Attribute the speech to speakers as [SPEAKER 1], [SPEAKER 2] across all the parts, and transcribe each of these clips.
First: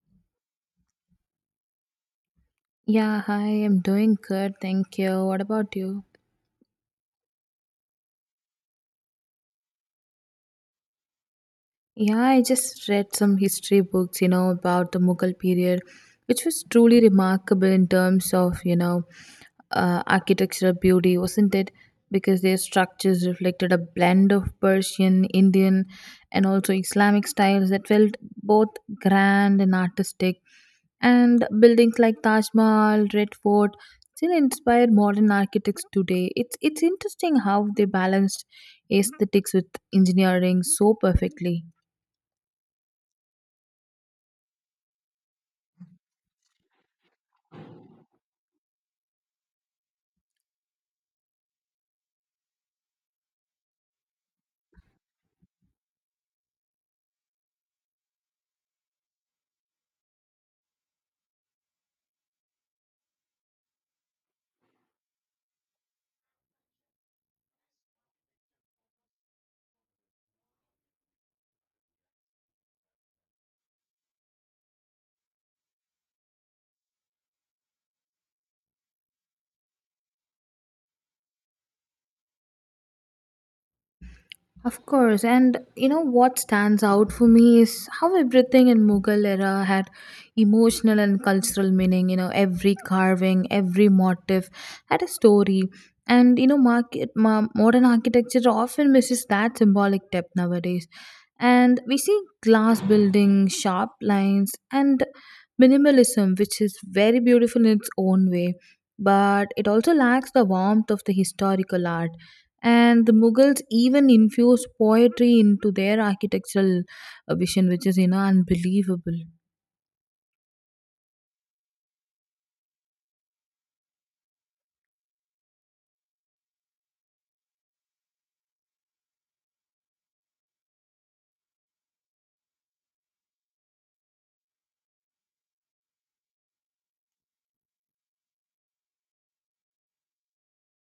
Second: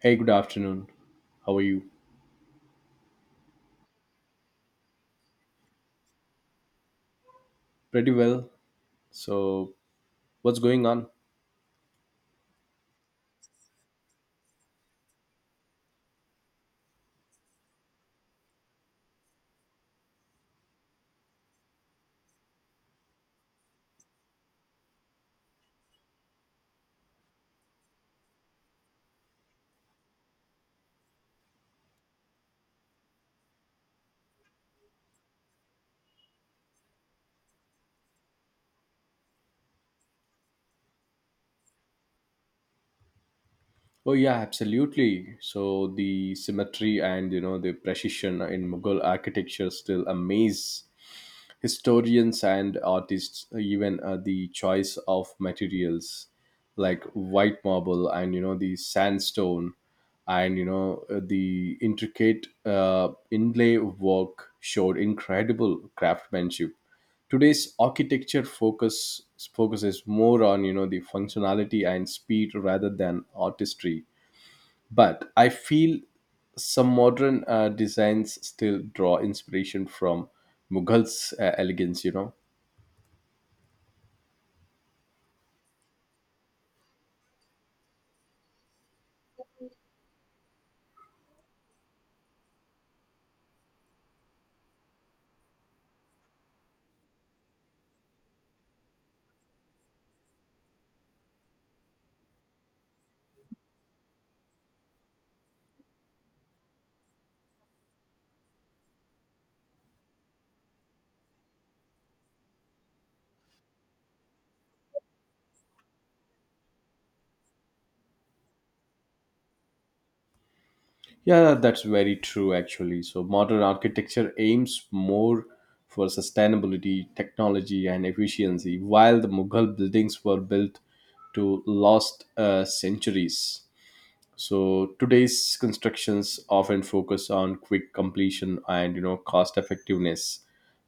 [SPEAKER 1] Hey, good afternoon. How are you?
[SPEAKER 2] Yeah, hi, I'm doing good, thank you. What about you?
[SPEAKER 1] Pretty well. So, what's going on?
[SPEAKER 2] Yeah, I just read some history books, you know, about the Mughal period, which was truly remarkable in terms of, you know, architectural beauty, wasn't it? Because their structures reflected a blend of Persian, Indian, and also Islamic styles that felt both grand and artistic. And buildings like Taj Mahal, Red Fort still inspire modern architects today. It's interesting how they balanced aesthetics with engineering so perfectly.
[SPEAKER 1] Oh yeah, absolutely. So the symmetry and the precision in Mughal architecture still amaze historians and artists. Even the choice of materials like white marble and the sandstone and the intricate inlay work showed incredible craftsmanship. Today's architecture focuses more on the functionality and speed rather than artistry, but I feel some modern designs still draw inspiration from Mughal's elegance.
[SPEAKER 2] Of course, and you know what stands out for me is how everything in Mughal era had emotional and cultural meaning. You know, every carving, every motif had a story, and you know, modern architecture often misses that symbolic depth nowadays. And we see glass buildings, sharp lines, and minimalism, which is very beautiful in its own way, but it also lacks the warmth of the historical art, and the Mughals even infused poetry into their architectural vision, which is, you know, unbelievable.
[SPEAKER 1] Yeah, that's very true actually. So modern architecture aims more for sustainability, technology, and efficiency, while the Mughal buildings were built to last centuries. So today's constructions often focus on quick completion and cost effectiveness.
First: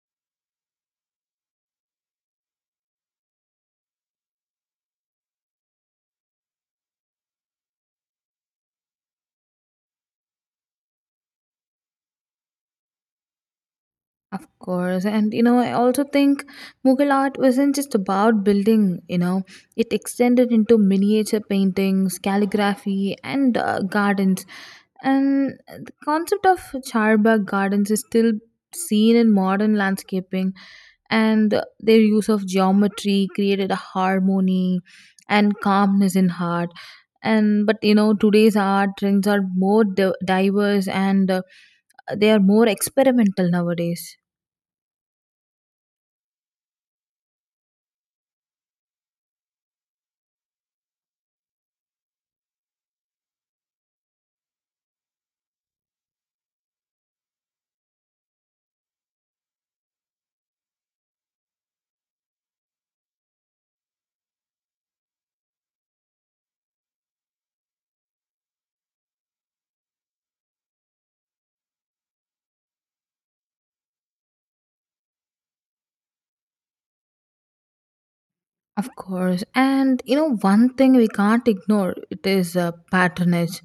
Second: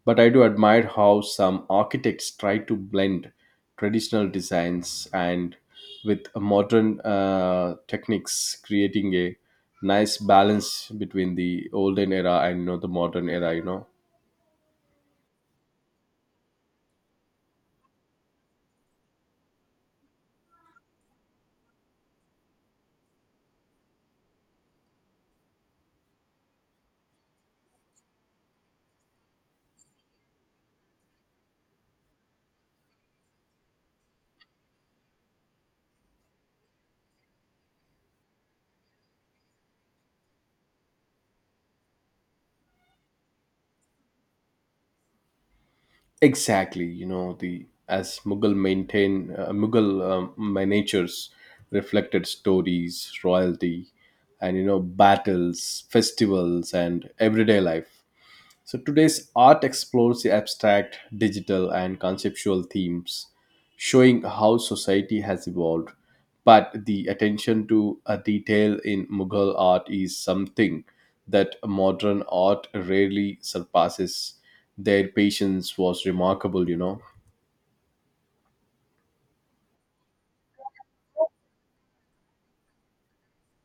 [SPEAKER 1] But I do admire how some architects try to blend traditional designs and with a modern techniques, creating a nice balance between the olden era and the modern era.
[SPEAKER 2] Of course, and you know, I also think Mughal art wasn't just about building. You know, it extended into miniature paintings, calligraphy, and gardens. And the concept of Charbagh gardens is still seen in modern landscaping, and their use of geometry created a harmony and calmness in heart. And but you know, today's art trends are more diverse and they are more experimental nowadays.
[SPEAKER 1] Exactly, the as Mughal maintain Mughal miniatures reflected stories, royalty, and battles, festivals, and everyday life. So today's art explores the abstract, digital, and conceptual themes, showing how society has evolved. But the attention to a detail in Mughal art is something that modern art rarely surpasses. Their patience was remarkable.
[SPEAKER 2] Of course. And you know, one thing we can't ignore it is patronage.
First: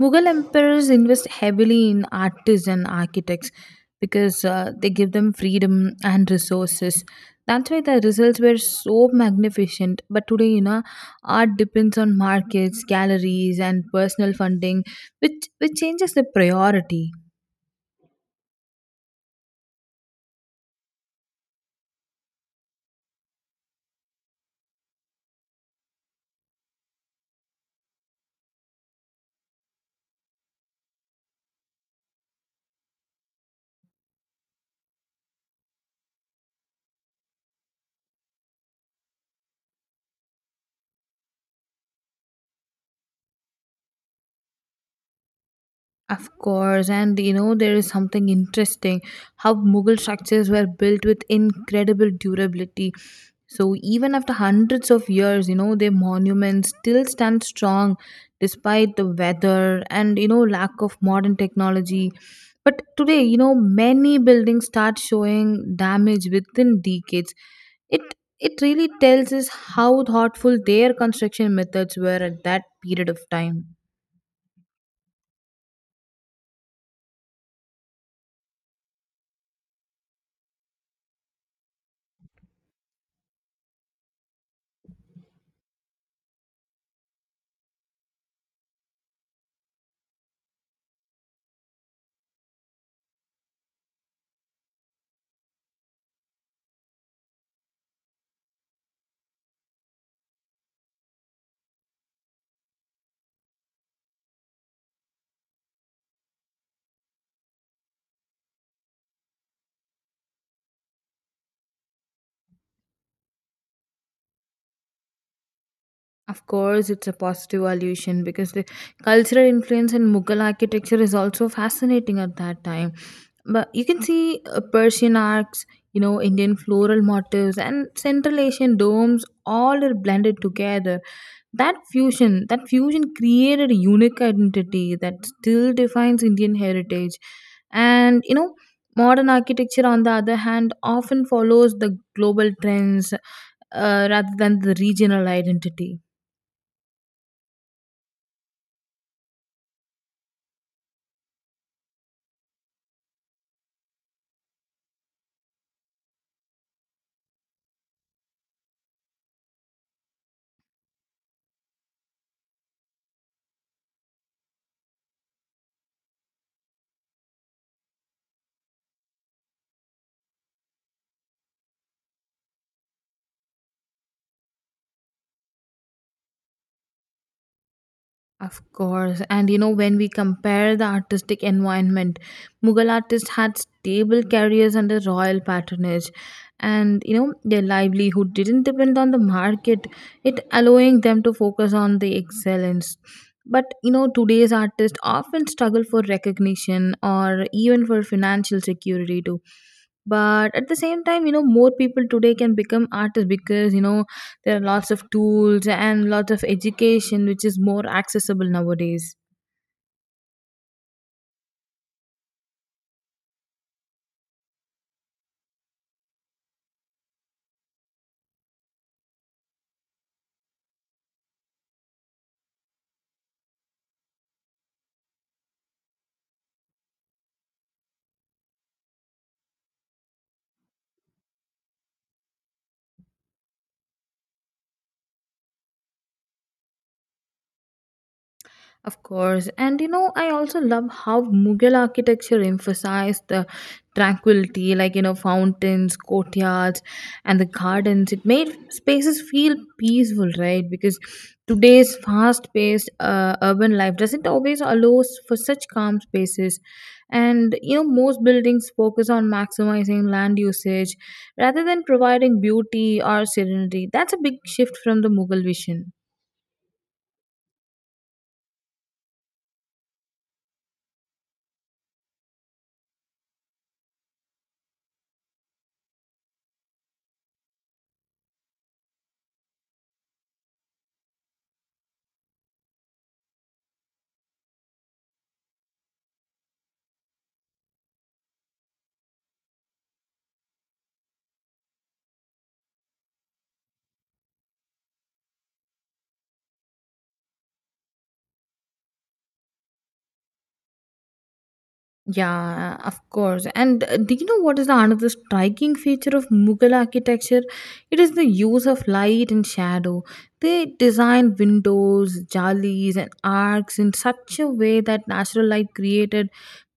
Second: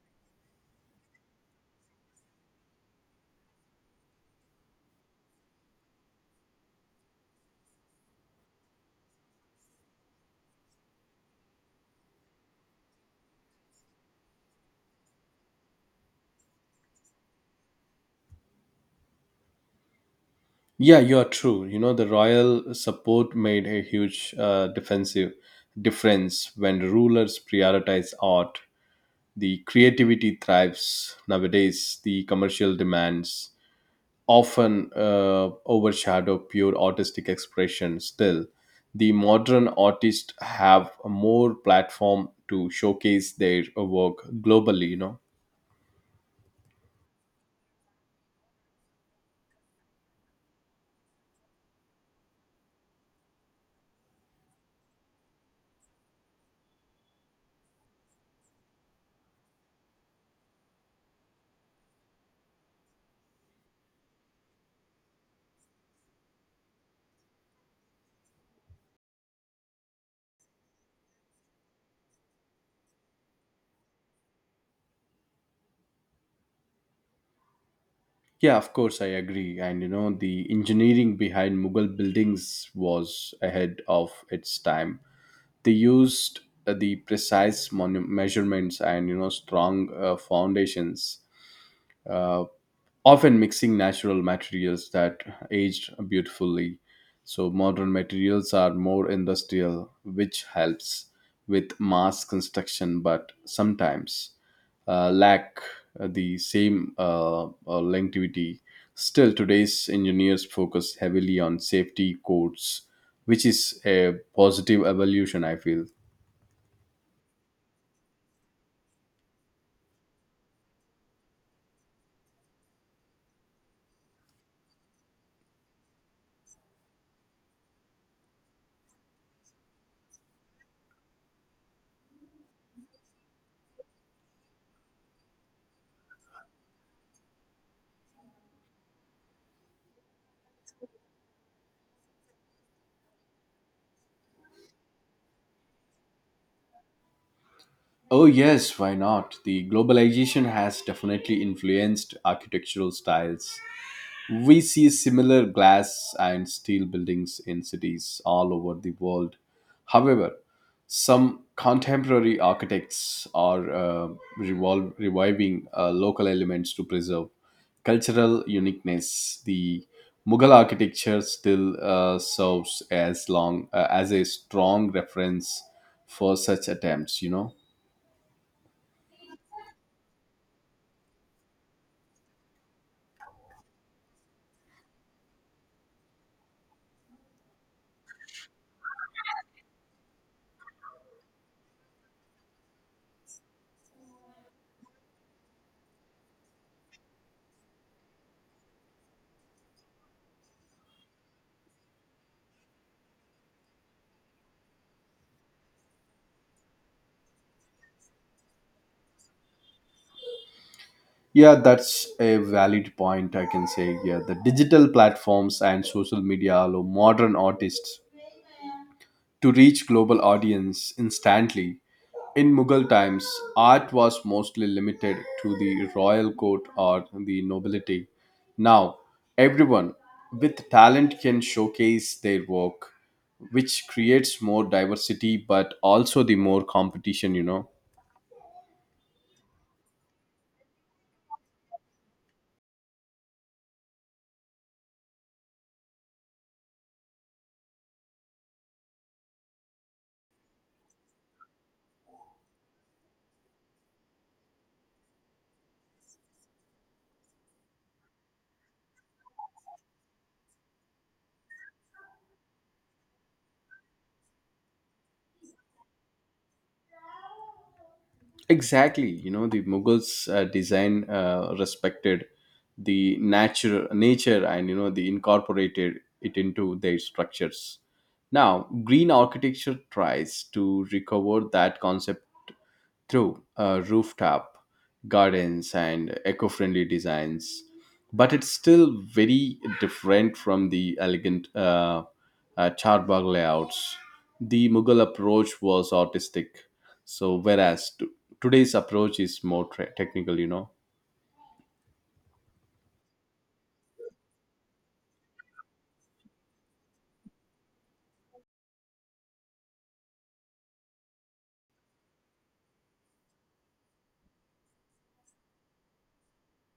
[SPEAKER 2] Mughal emperors invest heavily in artists and architects because they give them freedom and resources. That's why the results were so magnificent. But today, you know, art depends on markets, galleries, and personal funding, which changes the priority.
[SPEAKER 1] Yeah, you are true. You know the royal support made a huge defensive difference. When rulers prioritized art, the creativity thrives. Nowadays the commercial demands often overshadow pure artistic expression. Still, the modern artists have a more platform to showcase their work globally.
[SPEAKER 2] Of course, and you know, there is something interesting how Mughal structures were built with incredible durability. So, even after hundreds of years, you know, their monuments still stand strong despite the weather and you know, lack of modern technology. But today, you know, many buildings start showing damage within decades. It it really tells us how thoughtful their construction methods were at that period of time.
[SPEAKER 1] Yeah, of course I agree. And the engineering behind Mughal buildings was ahead of its time. They used the precise measurements and strong foundations, uh, often mixing natural materials that aged beautifully. So modern materials are more industrial, which helps with mass construction, but sometimes lack the same longevity. Still, today's engineers focus heavily on safety codes, which is a positive evolution, I feel.
[SPEAKER 2] Of course, it's a positive allusion because the cultural influence in Mughal architecture is also fascinating at that time. But you can see Persian arcs, you know, Indian floral motifs, and Central Asian domes all are blended together. That fusion created a unique identity that still defines Indian heritage. And you know, modern architecture, on the other hand, often follows the global trends rather than the regional identity.
[SPEAKER 1] Oh, yes, why not? The globalization has definitely influenced architectural styles. We see similar glass and steel buildings in cities all over the world. However, some contemporary architects are revol reviving local elements to preserve cultural uniqueness. The Mughal architecture still serves as long as a strong reference for such attempts.
[SPEAKER 2] Of course. And you know, when we compare the artistic environment, Mughal artists had stable careers under royal patronage. And you know, their livelihood didn't depend on the market, it allowing them to focus on the excellence. But you know, today's artists often struggle for recognition or even for financial security too. But at the same time, you know, more people today can become artists because you know there are lots of tools and lots of education, which is more accessible nowadays.
[SPEAKER 1] Yeah, that's a valid point, I can say. Yeah, the digital platforms and social media allow modern artists to reach global audience instantly. In Mughal times, art was mostly limited to the royal court or the nobility. Now, everyone with talent can showcase their work, which creates more diversity but also the more competition.
[SPEAKER 2] Of course. And you know, I also love how Mughal architecture emphasized the tranquility, like, you know, fountains, courtyards, and the gardens. It made spaces feel peaceful, right? Because today's fast paced urban life doesn't always allow for such calm spaces. And, you know, most buildings focus on maximizing land usage rather than providing beauty or serenity. That's a big shift from the Mughal vision.
[SPEAKER 1] Exactly, the Mughals design respected the natural nature and they incorporated it into their structures. Now, green architecture tries to recover that concept through rooftop gardens and eco friendly designs, but it's still very different from the elegant charbagh layouts. The Mughal approach was artistic, so whereas today's approach is more technical.
[SPEAKER 2] Yeah, of course. And do you know what is the another striking feature of Mughal architecture? It is the use of light and shadow. They designed windows, jalis, and arcs in such a way that natural light created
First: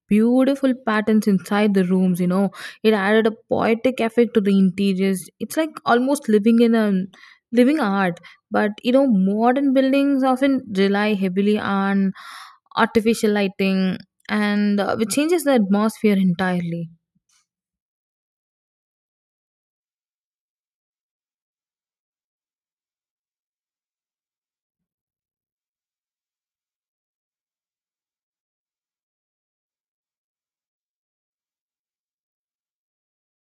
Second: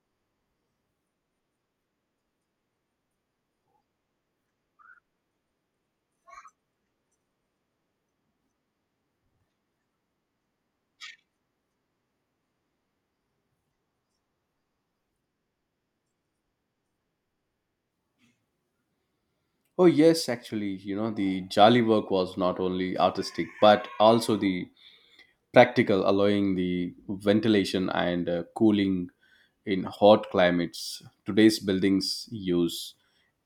[SPEAKER 2] beautiful patterns inside the rooms. You know, it added a poetic effect to the interiors. It's like almost living in a living art. But you know, modern buildings often rely heavily on artificial lighting and which changes the atmosphere entirely.
[SPEAKER 1] Oh, yes, actually, the Jali work was not only artistic but also the practical, allowing the ventilation and cooling in hot climates. Today's buildings use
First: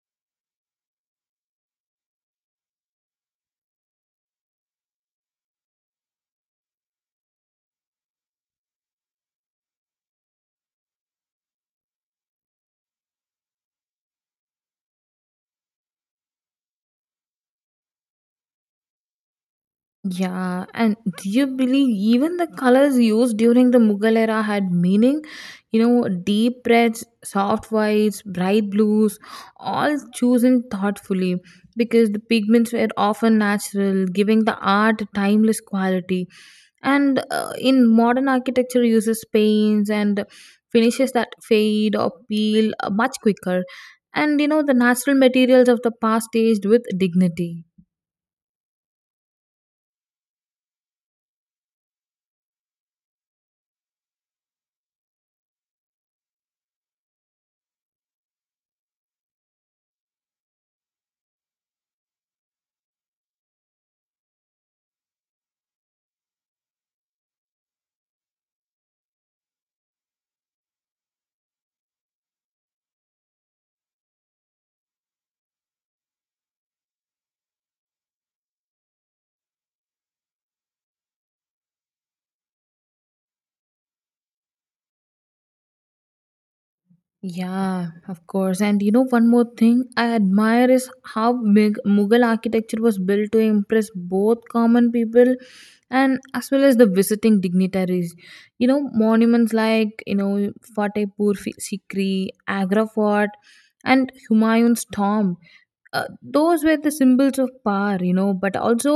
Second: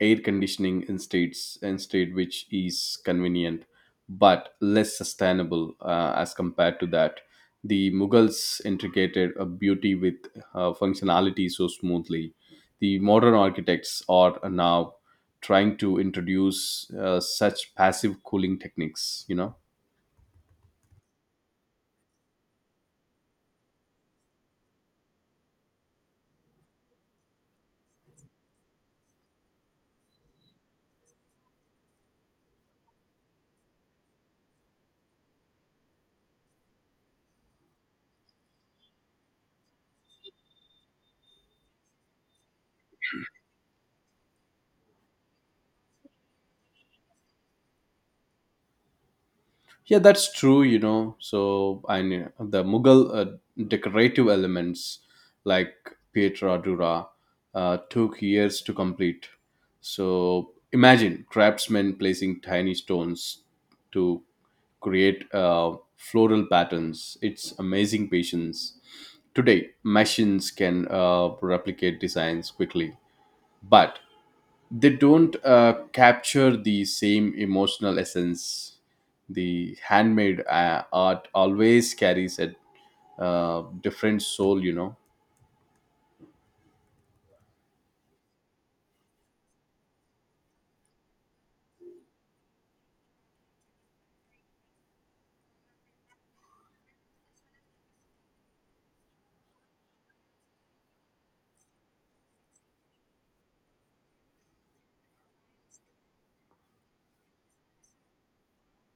[SPEAKER 1] air conditioning instead, which is convenient but less sustainable as compared to that. The Mughals integrated a beauty with functionality so smoothly. The modern architects are now trying to introduce such passive cooling techniques.
[SPEAKER 2] Yeah, and do you believe even the colors used during the Mughal era had meaning? You know, deep reds, soft whites, bright blues, all chosen thoughtfully because the pigments were often natural, giving the art a timeless quality. And in modern architecture, uses paints and finishes that fade or peel much quicker. And you know, the natural materials of the past aged with dignity.
[SPEAKER 1] Yeah, that's true, So I knew the Mughal decorative elements like Pietra Dura took years to complete. So imagine craftsmen placing tiny stones to create floral patterns. It's amazing patience. Today, machines can replicate designs quickly, but they don't capture the same emotional essence. The handmade art always carries a different soul.
[SPEAKER 2] Yeah, of course. And you know, one more thing I admire is how Mughal architecture was built to impress both common people and as well as the visiting dignitaries. You know, monuments like, you know, Sikri, Agra Fort, and Humayun's tomb, those were the symbols of power, you know, but also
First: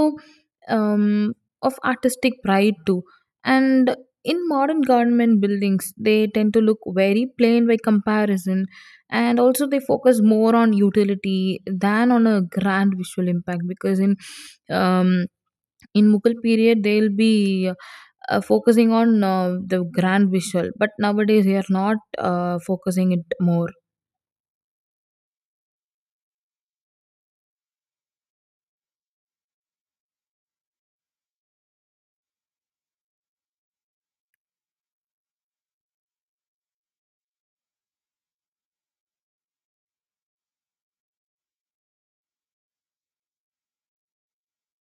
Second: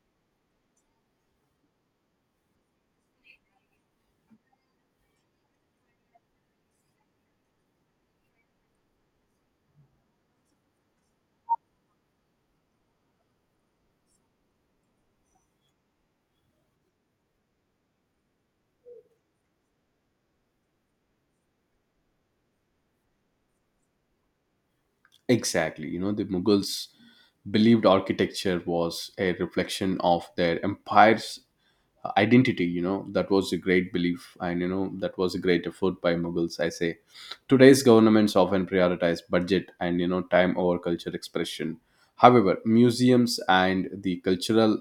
[SPEAKER 2] um, of artistic pride too, and in modern government buildings they tend to look very plain by comparison, and also they focus more on utility than on a grand visual impact, because um, in Mughal period they'll be focusing on the grand visual, but nowadays they are not focusing it more.
[SPEAKER 1] Exactly, the Mughals believed architecture was a reflection of their empire's identity. That was a great belief, and that was a great effort by Mughals, I say. Today's governments often prioritize budget and time over culture expression. However, museums and the cultural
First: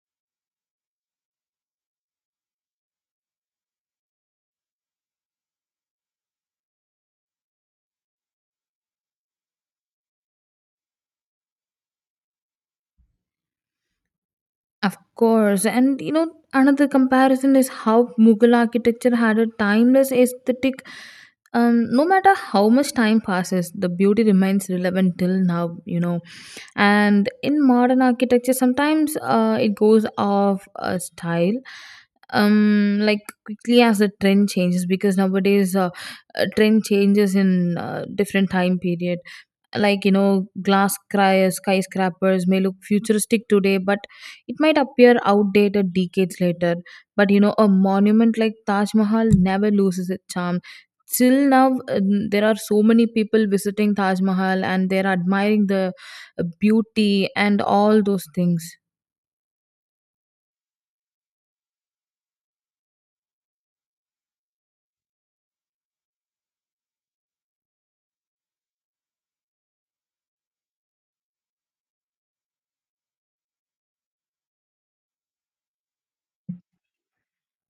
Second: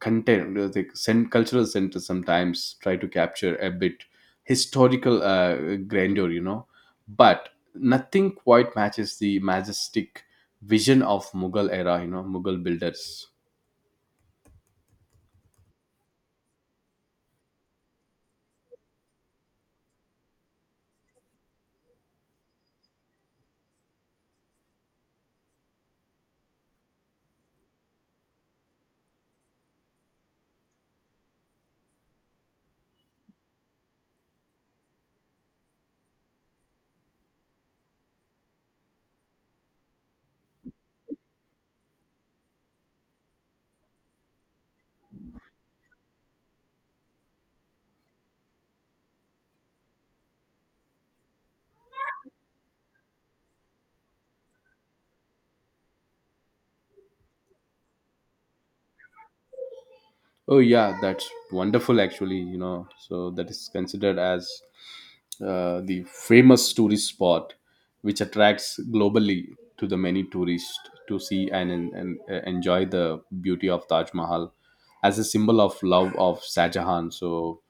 [SPEAKER 1] content uh, the cen- cultural centers sometimes try to capture a bit historical grandeur, but nothing quite matches the majestic vision of Mughal era, Mughal builders.
[SPEAKER 2] Of course, and you know, another comparison is how Mughal architecture had a timeless aesthetic. No matter how much time passes, the beauty remains relevant till now, you know. And in modern architecture, sometimes it goes off style, like quickly as the trend changes, because nowadays trend changes in different time period, like you know glass cry skyscrapers may look futuristic today but it might appear outdated decades later. But you know a monument like Taj Mahal never loses its charm till now. There are so many people visiting Taj Mahal and they're admiring the beauty and all those things.
[SPEAKER 1] Oh yeah, that's wonderful actually, So that is considered as the famous tourist spot which attracts globally to the many tourists to see and enjoy the beauty of Taj Mahal as a symbol of love of Shah Jahan. So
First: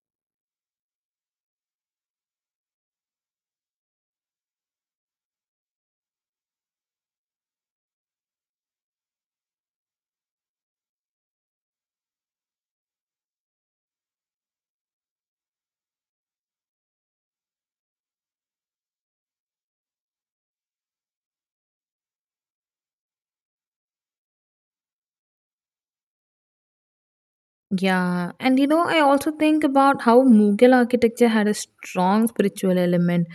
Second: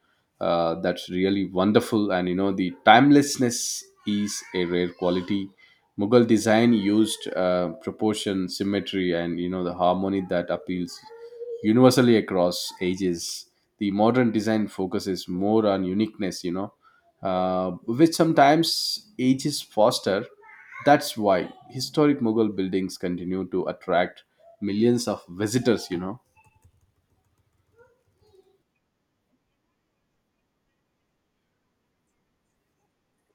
[SPEAKER 1] that's really wonderful, and the timelessness is a rare quality. Mughal design used proportion, symmetry, and the harmony that appeals universally across ages. The modern design focuses more on uniqueness, which sometimes ages faster. That's why historic Mughal buildings continue to attract millions of visitors.
[SPEAKER 2] Yeah, and you know, I also think about how Mughal architecture had a strong spiritual element.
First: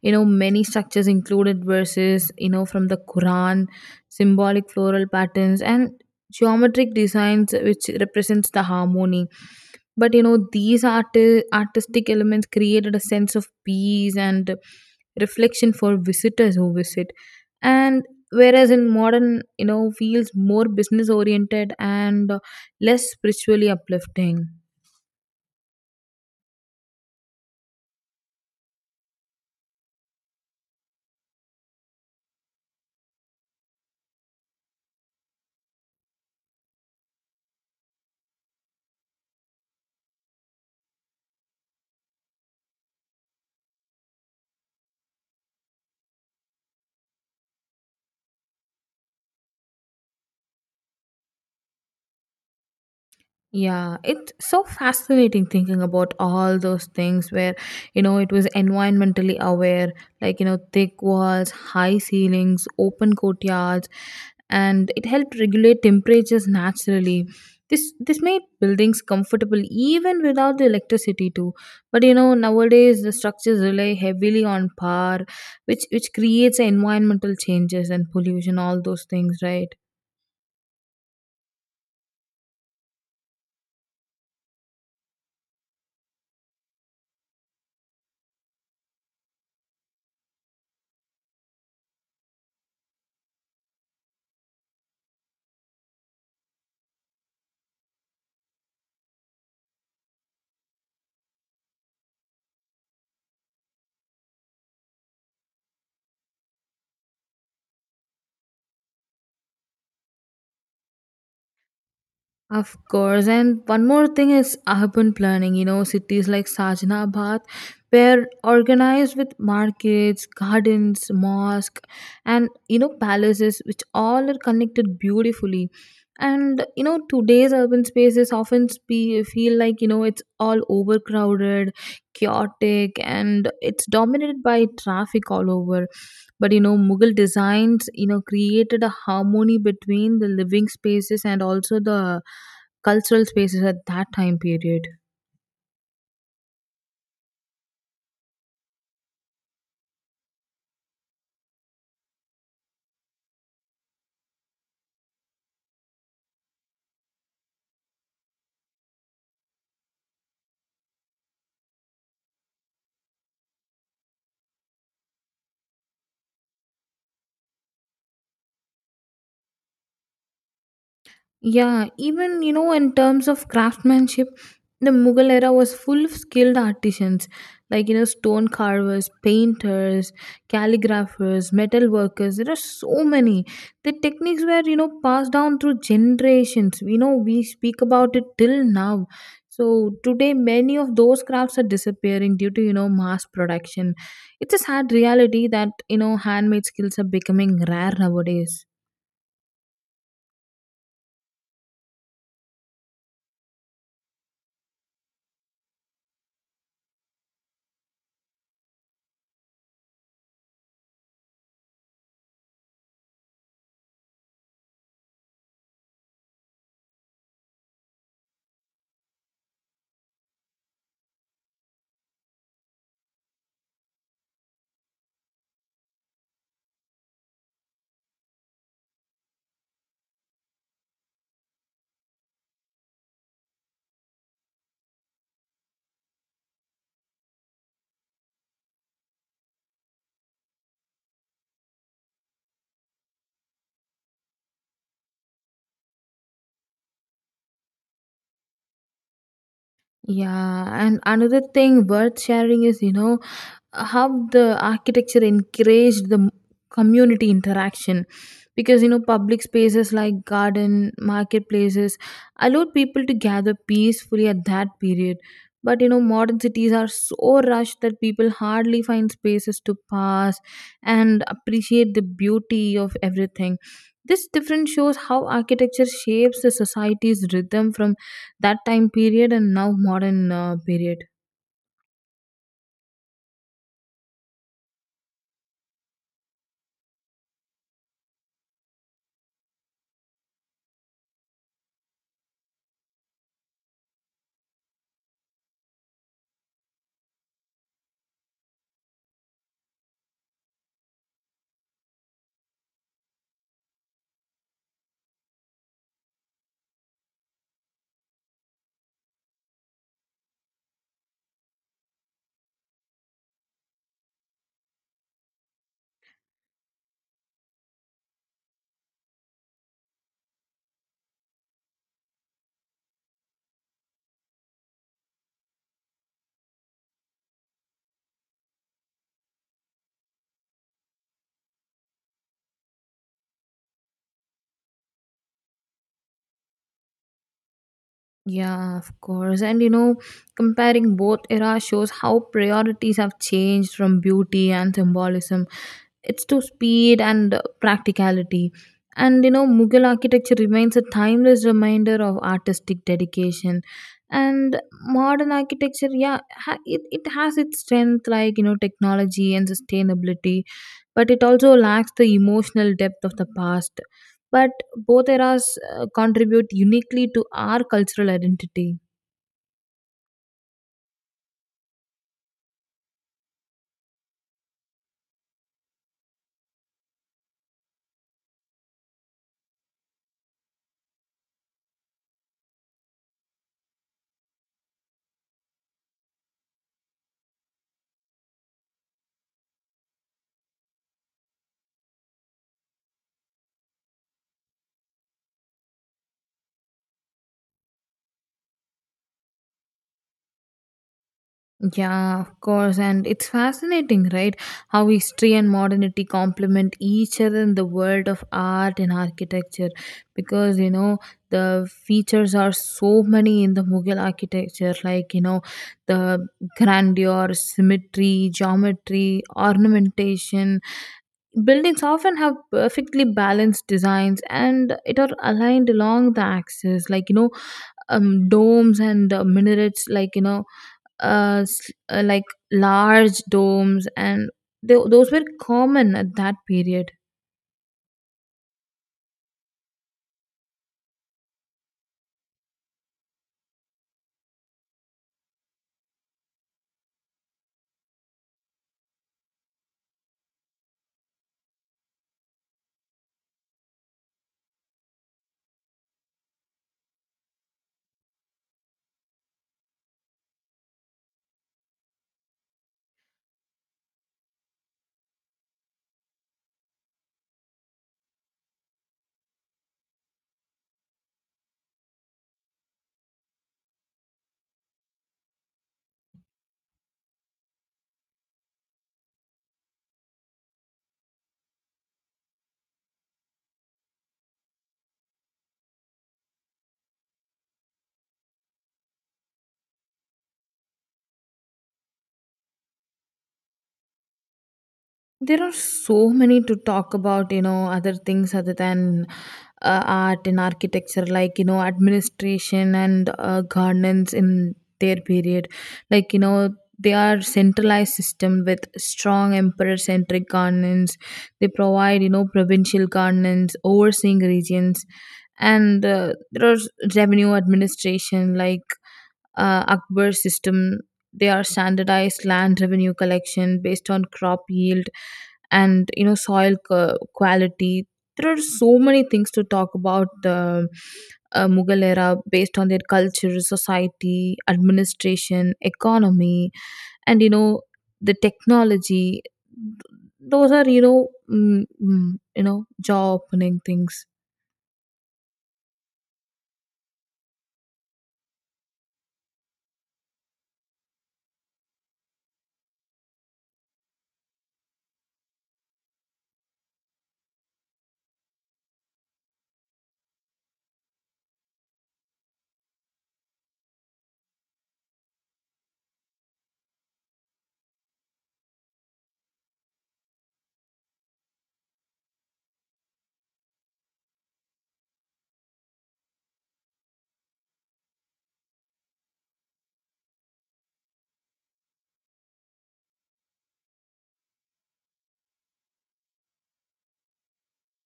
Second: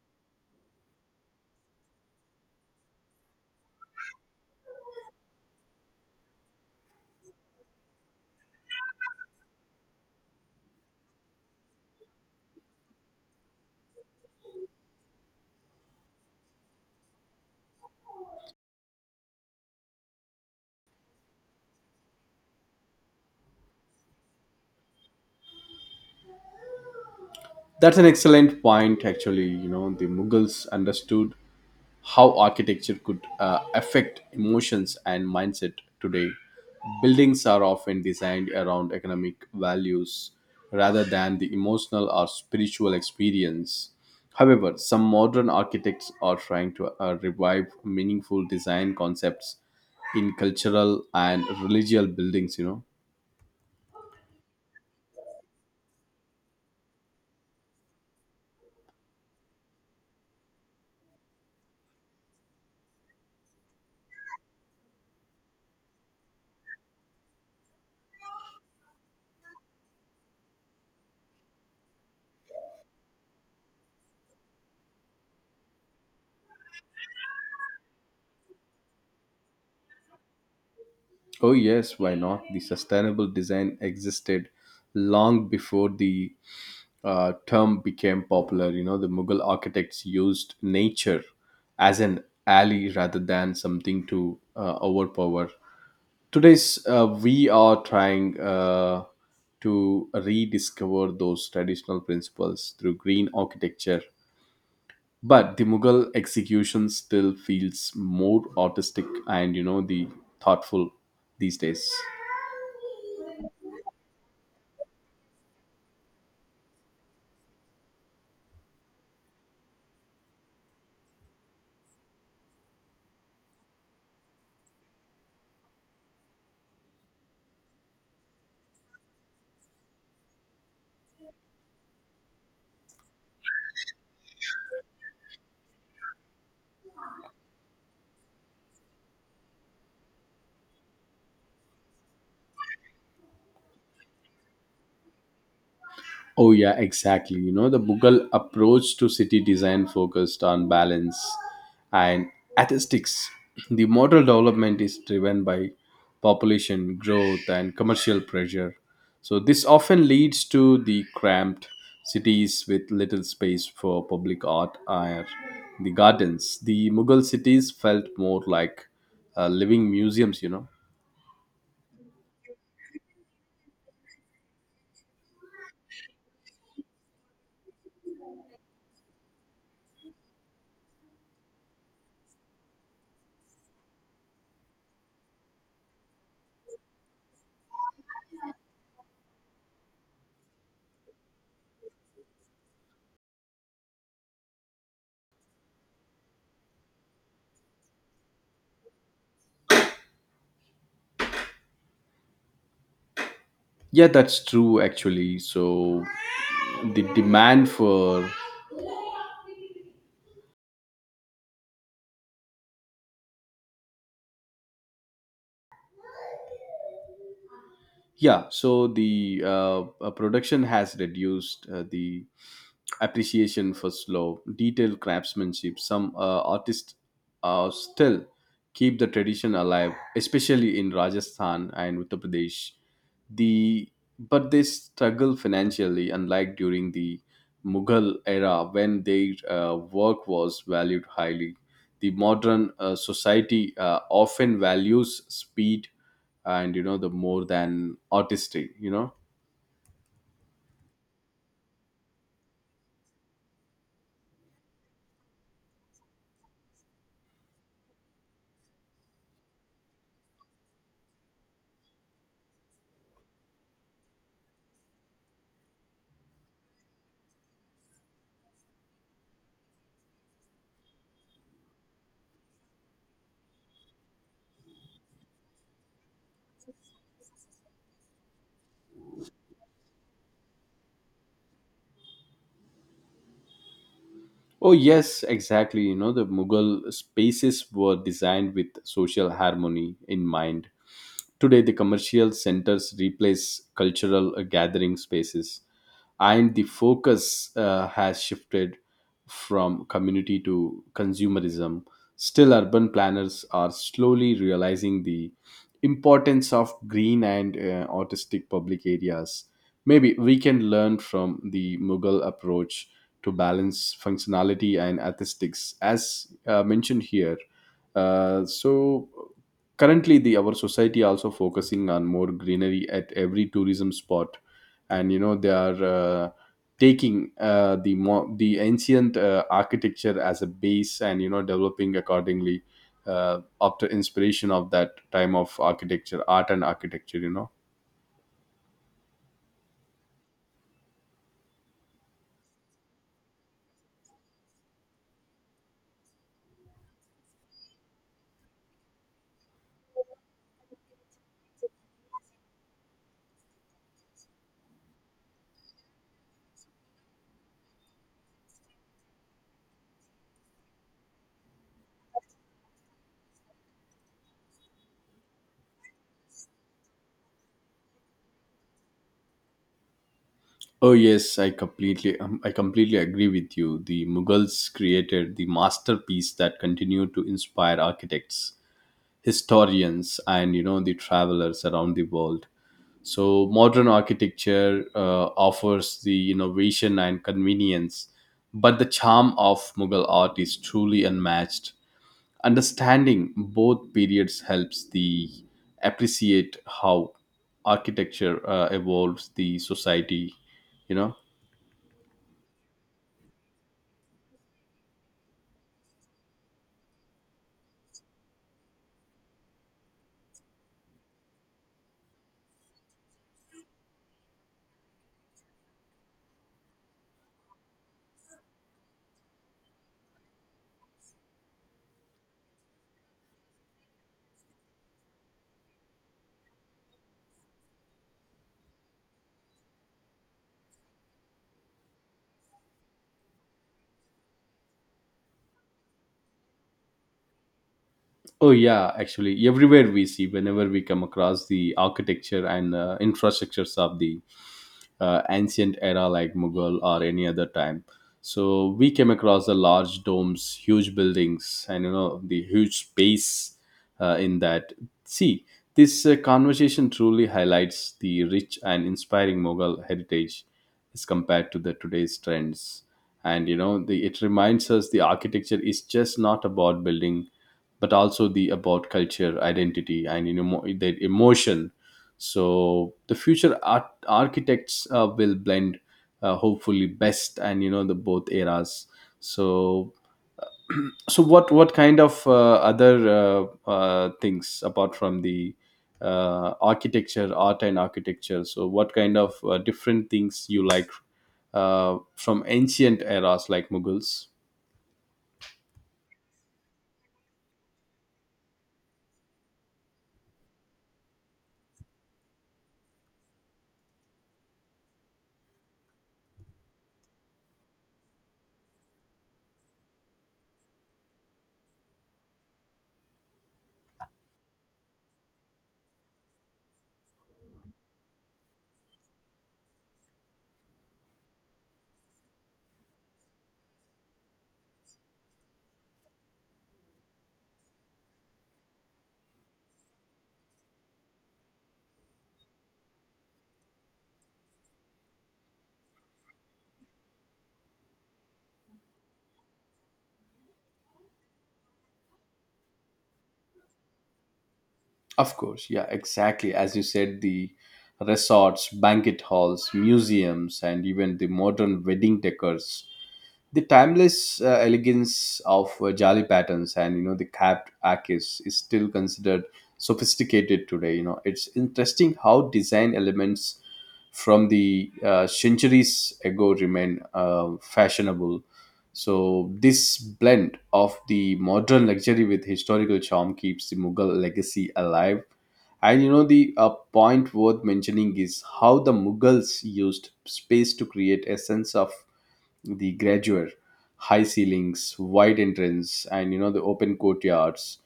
[SPEAKER 2] You know, many structures included verses, you know, from the Quran, symbolic floral patterns, and geometric designs, which represents the harmony. But you know, these artistic elements created a sense of peace and reflection for visitors who visit. And whereas in modern, you know, feels more business oriented and less spiritually uplifting.
[SPEAKER 1] That's an excellent point actually. You know the Mughals understood how architecture could affect emotions and mindset today. Buildings are often designed around economic values rather than the emotional or spiritual experience. However, some modern architects are trying to revive meaningful design concepts in cultural and religious buildings.
[SPEAKER 2] Yeah, it's so fascinating thinking about all those things where, you know, it was environmentally aware, like, you know, thick walls, high ceilings, open courtyards, and it helped regulate temperatures naturally. This made buildings comfortable even without the electricity too. But you know, nowadays the structures rely heavily on power, which creates environmental changes and pollution, all those things, right?
[SPEAKER 1] Oh, yes, why not? The sustainable design existed long before the term became popular. You know, the Mughal architects used nature as an ally rather than something to overpower. Today's we are trying to rediscover those traditional principles through green architecture. But the Mughal execution still feels more artistic and the thoughtful these days.
[SPEAKER 2] Of course, and one more thing is urban planning. You know, cities like Sajnabad were organized with markets, gardens, mosque, and you know palaces, which all are connected beautifully. And you know, today's urban spaces often feel like you know it's all overcrowded, chaotic, and it's dominated by traffic all over. But you know Mughal designs, you know, created a harmony between the living spaces and also the cultural spaces at that time period.
[SPEAKER 1] Oh, yeah, exactly. You know, the Mughal approach to city design focused on balance and aesthetics. The model development is driven by population growth and commercial pressure. So this often leads to the cramped cities with little space for public art or the gardens. The Mughal cities felt more like living museums,
[SPEAKER 2] Yeah, even you know, in terms of craftsmanship, the Mughal era was full of skilled artisans, like you know, stone carvers, painters, calligraphers, metal workers. There are so many. The techniques were you know passed down through generations. You know, we speak about it till now. So today, many of those crafts are disappearing due to you know mass production. It's a sad reality that you know handmade skills are becoming rare nowadays.
[SPEAKER 1] Yeah, that's true actually. So the demand for. Yeah, so the production has reduced. The appreciation for slow, detailed craftsmanship. Some artists still keep the tradition alive, especially in Rajasthan and Uttar Pradesh. The but they struggle financially, unlike during the Mughal era when their work was valued highly. The modern society often values speed and the more than artistry.
[SPEAKER 2] Yeah, and another thing worth sharing is you know, how the architecture encouraged the community interaction, because you know public spaces like garden marketplaces allowed people to gather peacefully at that period. But you know modern cities are so rushed that people hardly find spaces to pass and appreciate the beauty of everything. This difference shows how architecture shapes the society's rhythm from that time period and now modern period.
[SPEAKER 1] Oh, yes, exactly. You know, the Mughal spaces were designed with social harmony in mind. Today, the commercial centers replace cultural gathering spaces, and the focus has shifted from community to consumerism. Still, urban planners are slowly realizing the importance of green and artistic public areas. Maybe we can learn from the Mughal approach to balance functionality and aesthetics, as mentioned here. So currently, the our society also focusing on more greenery at every tourism spot, and they are. Taking the the ancient architecture as a base, and developing accordingly after inspiration of that time of architecture, art and architecture.
[SPEAKER 2] Yeah, of course. And you know, comparing both eras shows how priorities have changed from beauty and symbolism it's to speed and practicality. And you know, Mughal architecture remains a timeless reminder of artistic dedication. And modern architecture, yeah, it has its strength, like, you know, technology and sustainability, but it also lacks the emotional depth of the past. But both eras contribute uniquely to our cultural identity.
[SPEAKER 1] Oh yes, I completely agree with you. The Mughals created the masterpiece that continued to inspire architects, historians, and the travelers around the world. So modern architecture offers the innovation and convenience, but the charm of Mughal art is truly unmatched. Understanding both periods helps the appreciate how architecture evolves the society. You know.
[SPEAKER 2] Yeah, of course. And it's fascinating, right? How history and modernity complement each other in the world of art and architecture. Because, you know, the features are so many in the Mughal architecture, like, you know, the grandeur, symmetry, geometry, ornamentation. Buildings often have perfectly balanced designs and it are aligned along the axis, like you know, domes and minarets, like you know, like large domes, and those were common at that period.
[SPEAKER 1] Oh yeah, actually, everywhere we see, whenever we come across the architecture and infrastructures of the ancient era like Mughal or any other time. So we came across the large domes, huge buildings, and the huge space in that. See, this conversation truly highlights the rich and inspiring Mughal heritage as compared to the today's trends. And, the, it reminds us the architecture is just not about building, but also the about culture, identity, and the emotion. So the future architects will blend hopefully best and the both eras. So so what kind of other things apart from the architecture, art and architecture, so what kind of different things you like from ancient eras like Mughals?
[SPEAKER 2] There are so many to talk about, you know, other things other than art and architecture, like, you know, administration and governance in their period. Like, you know, they are centralized system with strong emperor-centric governance. They provide, you know, provincial governance, overseeing regions, and there are revenue administration, like Akbar system. They are standardized land revenue collection based on crop yield and you know soil quality. There are so many things to talk about the Mughal era based on their culture, society, administration, economy, and you know the technology. Those are you know you know jaw opening things.
[SPEAKER 1] Of course, yeah, exactly as you said, the resorts, banquet halls, museums, and even the modern wedding decors, the timeless elegance of jali patterns and the capped arches is still considered sophisticated today. You know, it's interesting how design elements from the centuries ago remain fashionable. So this blend of the modern luxury with historical charm keeps the Mughal legacy alive. And the point worth mentioning is how the Mughals used space to create a sense of the grandeur. High ceilings, wide entrance, and the open courtyards,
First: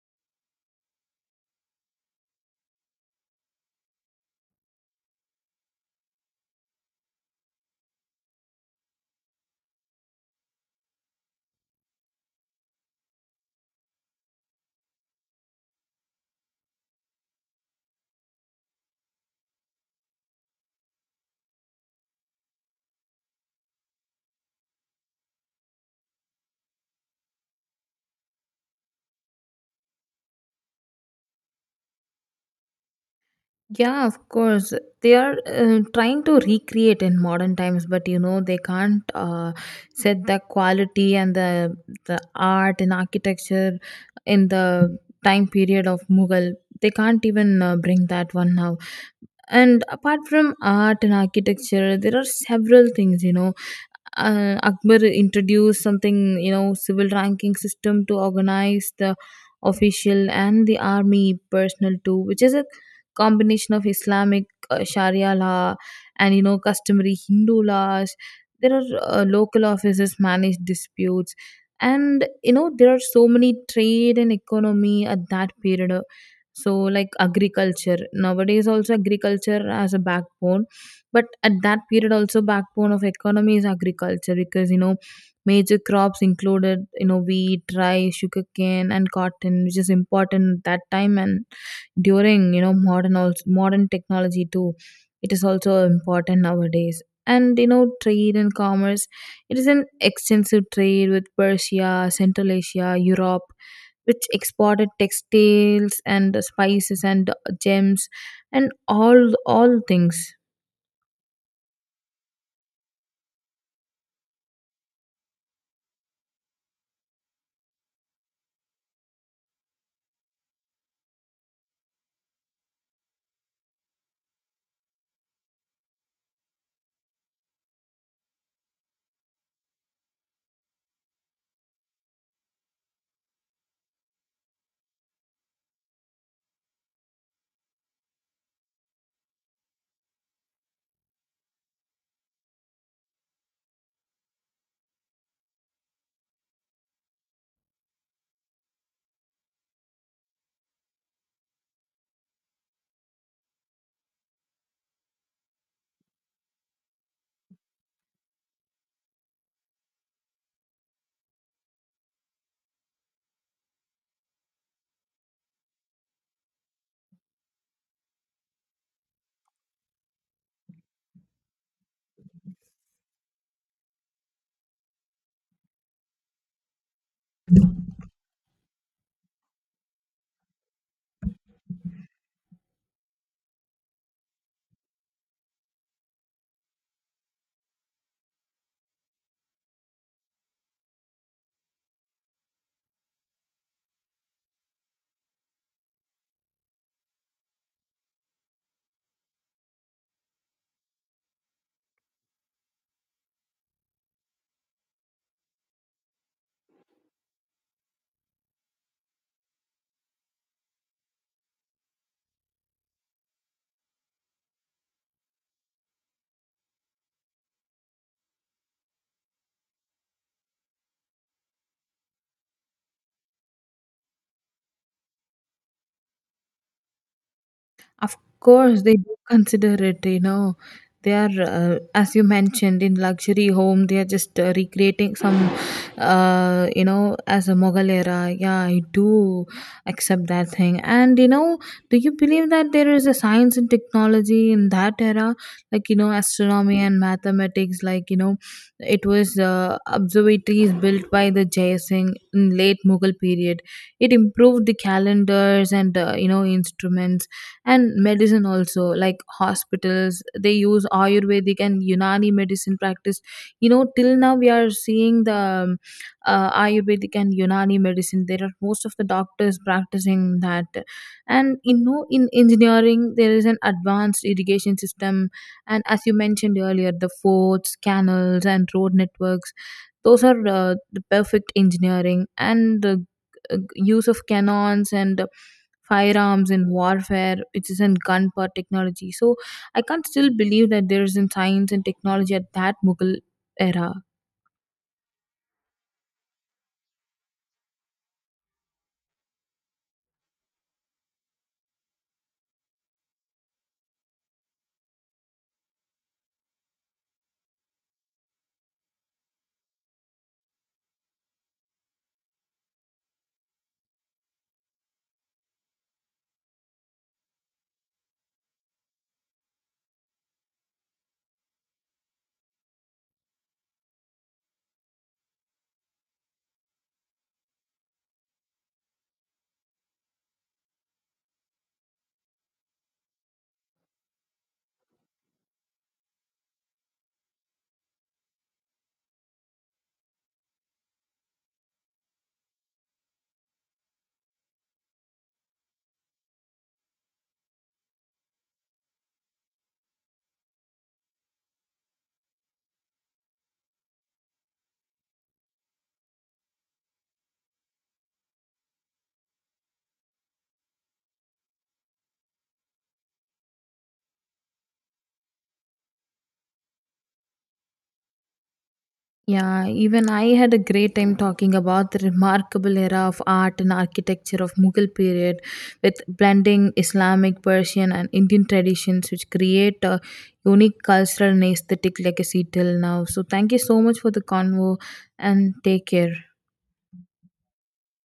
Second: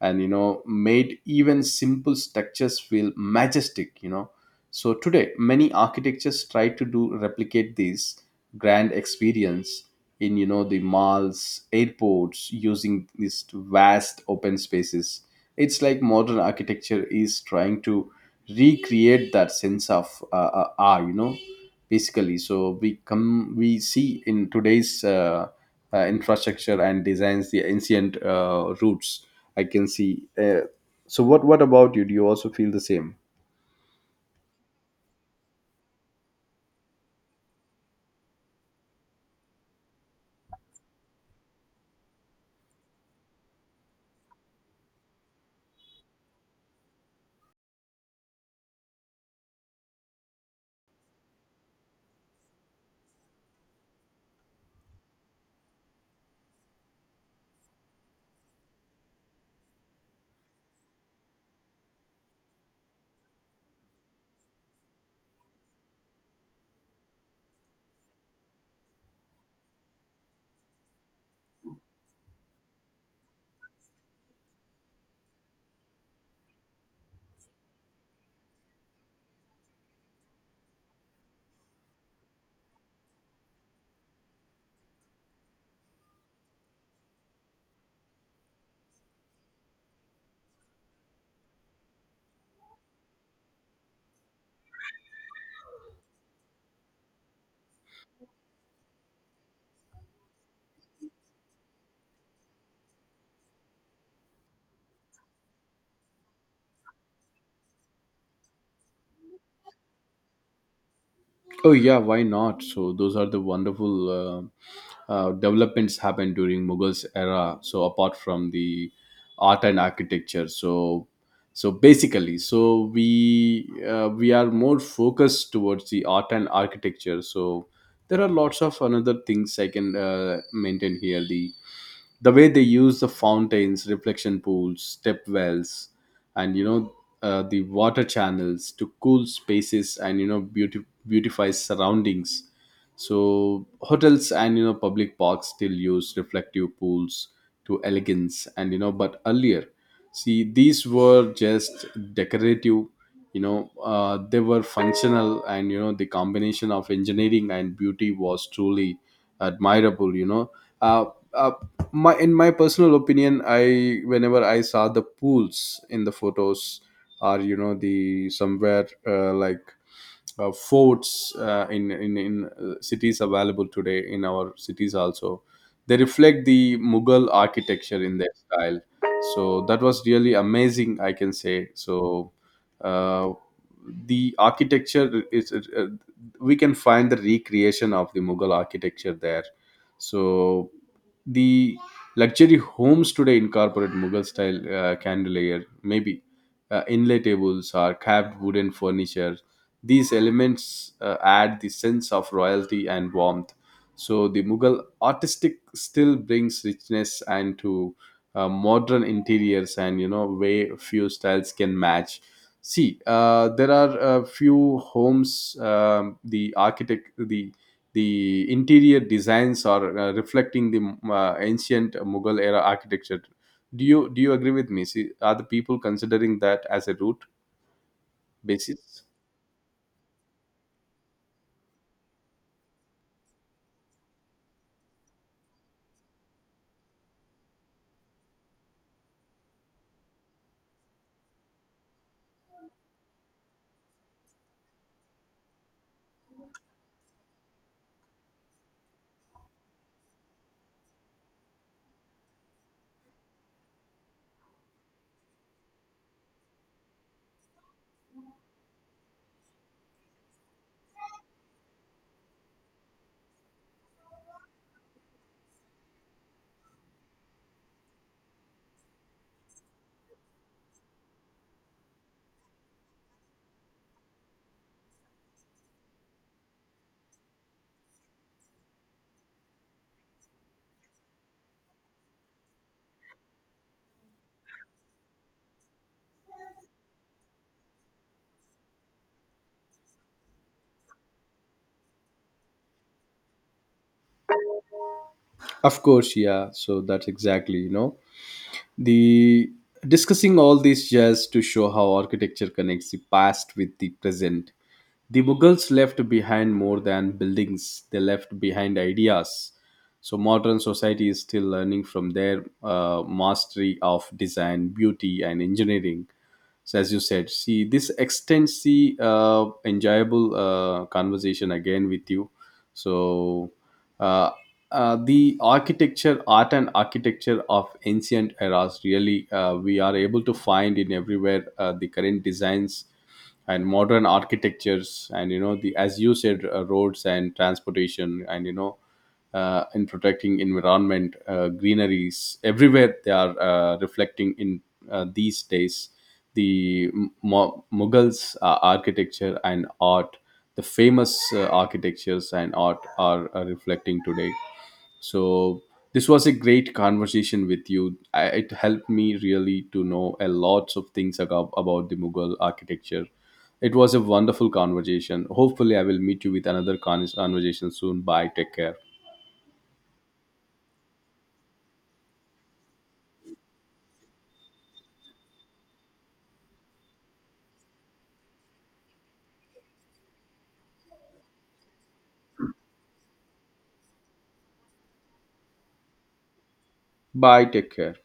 [SPEAKER 1] and made even simple structures feel majestic. You know, so today, many architectures try to do replicate this grand experience in the malls, airports, using these vast open spaces. It's like modern architecture is trying to recreate that sense of you know, basically. So we see in today's infrastructure and designs the ancient roots. I can see. So what about you? Do you also feel the same?
[SPEAKER 2] Yeah, of course. They are trying to recreate in modern times, but you know they can't set the quality and the art and architecture in the time period of Mughal. They can't even bring that one now. And apart from art and architecture, there are several things, you know. Akbar introduced something, you know, civil ranking system to organize the official and the army personnel too, which is a combination of Islamic Sharia law and, you know, customary Hindu laws. There are local offices manage disputes, and you know there are so many trade and economy at that period. So, like agriculture nowadays, also agriculture as a backbone, but at that period, also backbone of economy is agriculture, because you know major crops included you know wheat, rice, sugarcane, and cotton, which is important at that time and during you know modern also modern technology too. It is also important nowadays. And you know, trade and commerce. It is an extensive trade with Persia, Central Asia, Europe, which exported textiles and spices and gems and all things.
[SPEAKER 1] Oh yeah, why not? So those are the wonderful developments happened during Mughals era. So apart from the art and architecture, so so basically, so we are more focused towards the art and architecture. So there are lots of another things I can maintain here. The way they use the fountains, reflection pools, step wells, and the water channels to cool spaces and beautify surroundings. So hotels and public parks still use reflective pools to elegance, and you know, but earlier, see, these were just decorative. They were functional, and you know, the combination of engineering and beauty was truly admirable, uh, uh, my, in my personal opinion, I whenever I saw the pools in the photos or you know, the somewhere, forts, in cities available today, in our cities also, they reflect the Mughal architecture in their style. So that was really amazing, I can say. Uh, the architecture is, we can find the recreation of the Mughal architecture there. So the luxury homes today incorporate Mughal style candelier, maybe inlay tables or carved wooden furniture. These elements add the sense of royalty and warmth. So the Mughal artistic still brings richness and to modern interiors, and you know, way few styles can match. See, there are a few homes. The architect, the interior designs are reflecting the ancient Mughal era architecture. Do you agree with me? See, are the people considering that as a root
[SPEAKER 2] Of course, they
[SPEAKER 1] basis?
[SPEAKER 2] do consider it, you know. They are, as you mentioned, in luxury home, they are just recreating some, you know, as a Mughal era. Yeah, I do accept that thing. And, you know, do you believe that there is a science and technology in that era? Like, you know, astronomy and mathematics, like, you know, it was observatories built by the Jaya Singh in late Mughal period. It improved the calendars and, you know, instruments, and medicine also, like hospitals they use ayurvedic and unani medicine practice. You know till now we are seeing the ayurvedic and unani medicine, there are most of the doctors practicing that. And you know in engineering there is an advanced irrigation system, and as you mentioned earlier the forts, canals, and road networks, those are the perfect engineering, and the use of cannons and firearms in warfare, it is in gun power technology. So I can't still believe that there is in science and technology at that Mughal era.
[SPEAKER 1] Of course, yeah. So that's exactly, you know, the discussing all this just to show how architecture connects the past with the present. The Mughals left behind more than buildings, they left behind ideas. So modern society is still learning from their mastery of design, beauty, and engineering. So, as you said, see, this extends the enjoyable conversation again with you. So, uh, the architecture, art and architecture of ancient eras, really, we are able to find in everywhere the current designs and modern architectures, and you know, the, as you said, roads and transportation, and in protecting environment, greeneries everywhere, they are reflecting in these days the Mughals architecture and art. The famous architectures and art are reflecting today. So this was a great conversation with you. It helped me really to know a lots of things about the Mughal architecture. It was a wonderful conversation. Hopefully, I will meet you with another conversation soon. Bye. Take care.
[SPEAKER 2] Yeah, even I had a great time talking about the remarkable era of art and architecture of Mughal period, with blending Islamic, Persian, and Indian traditions, which create a unique cultural and aesthetic legacy till now. So thank you so much for the convo, and take care.
[SPEAKER 1] Bye. Take care.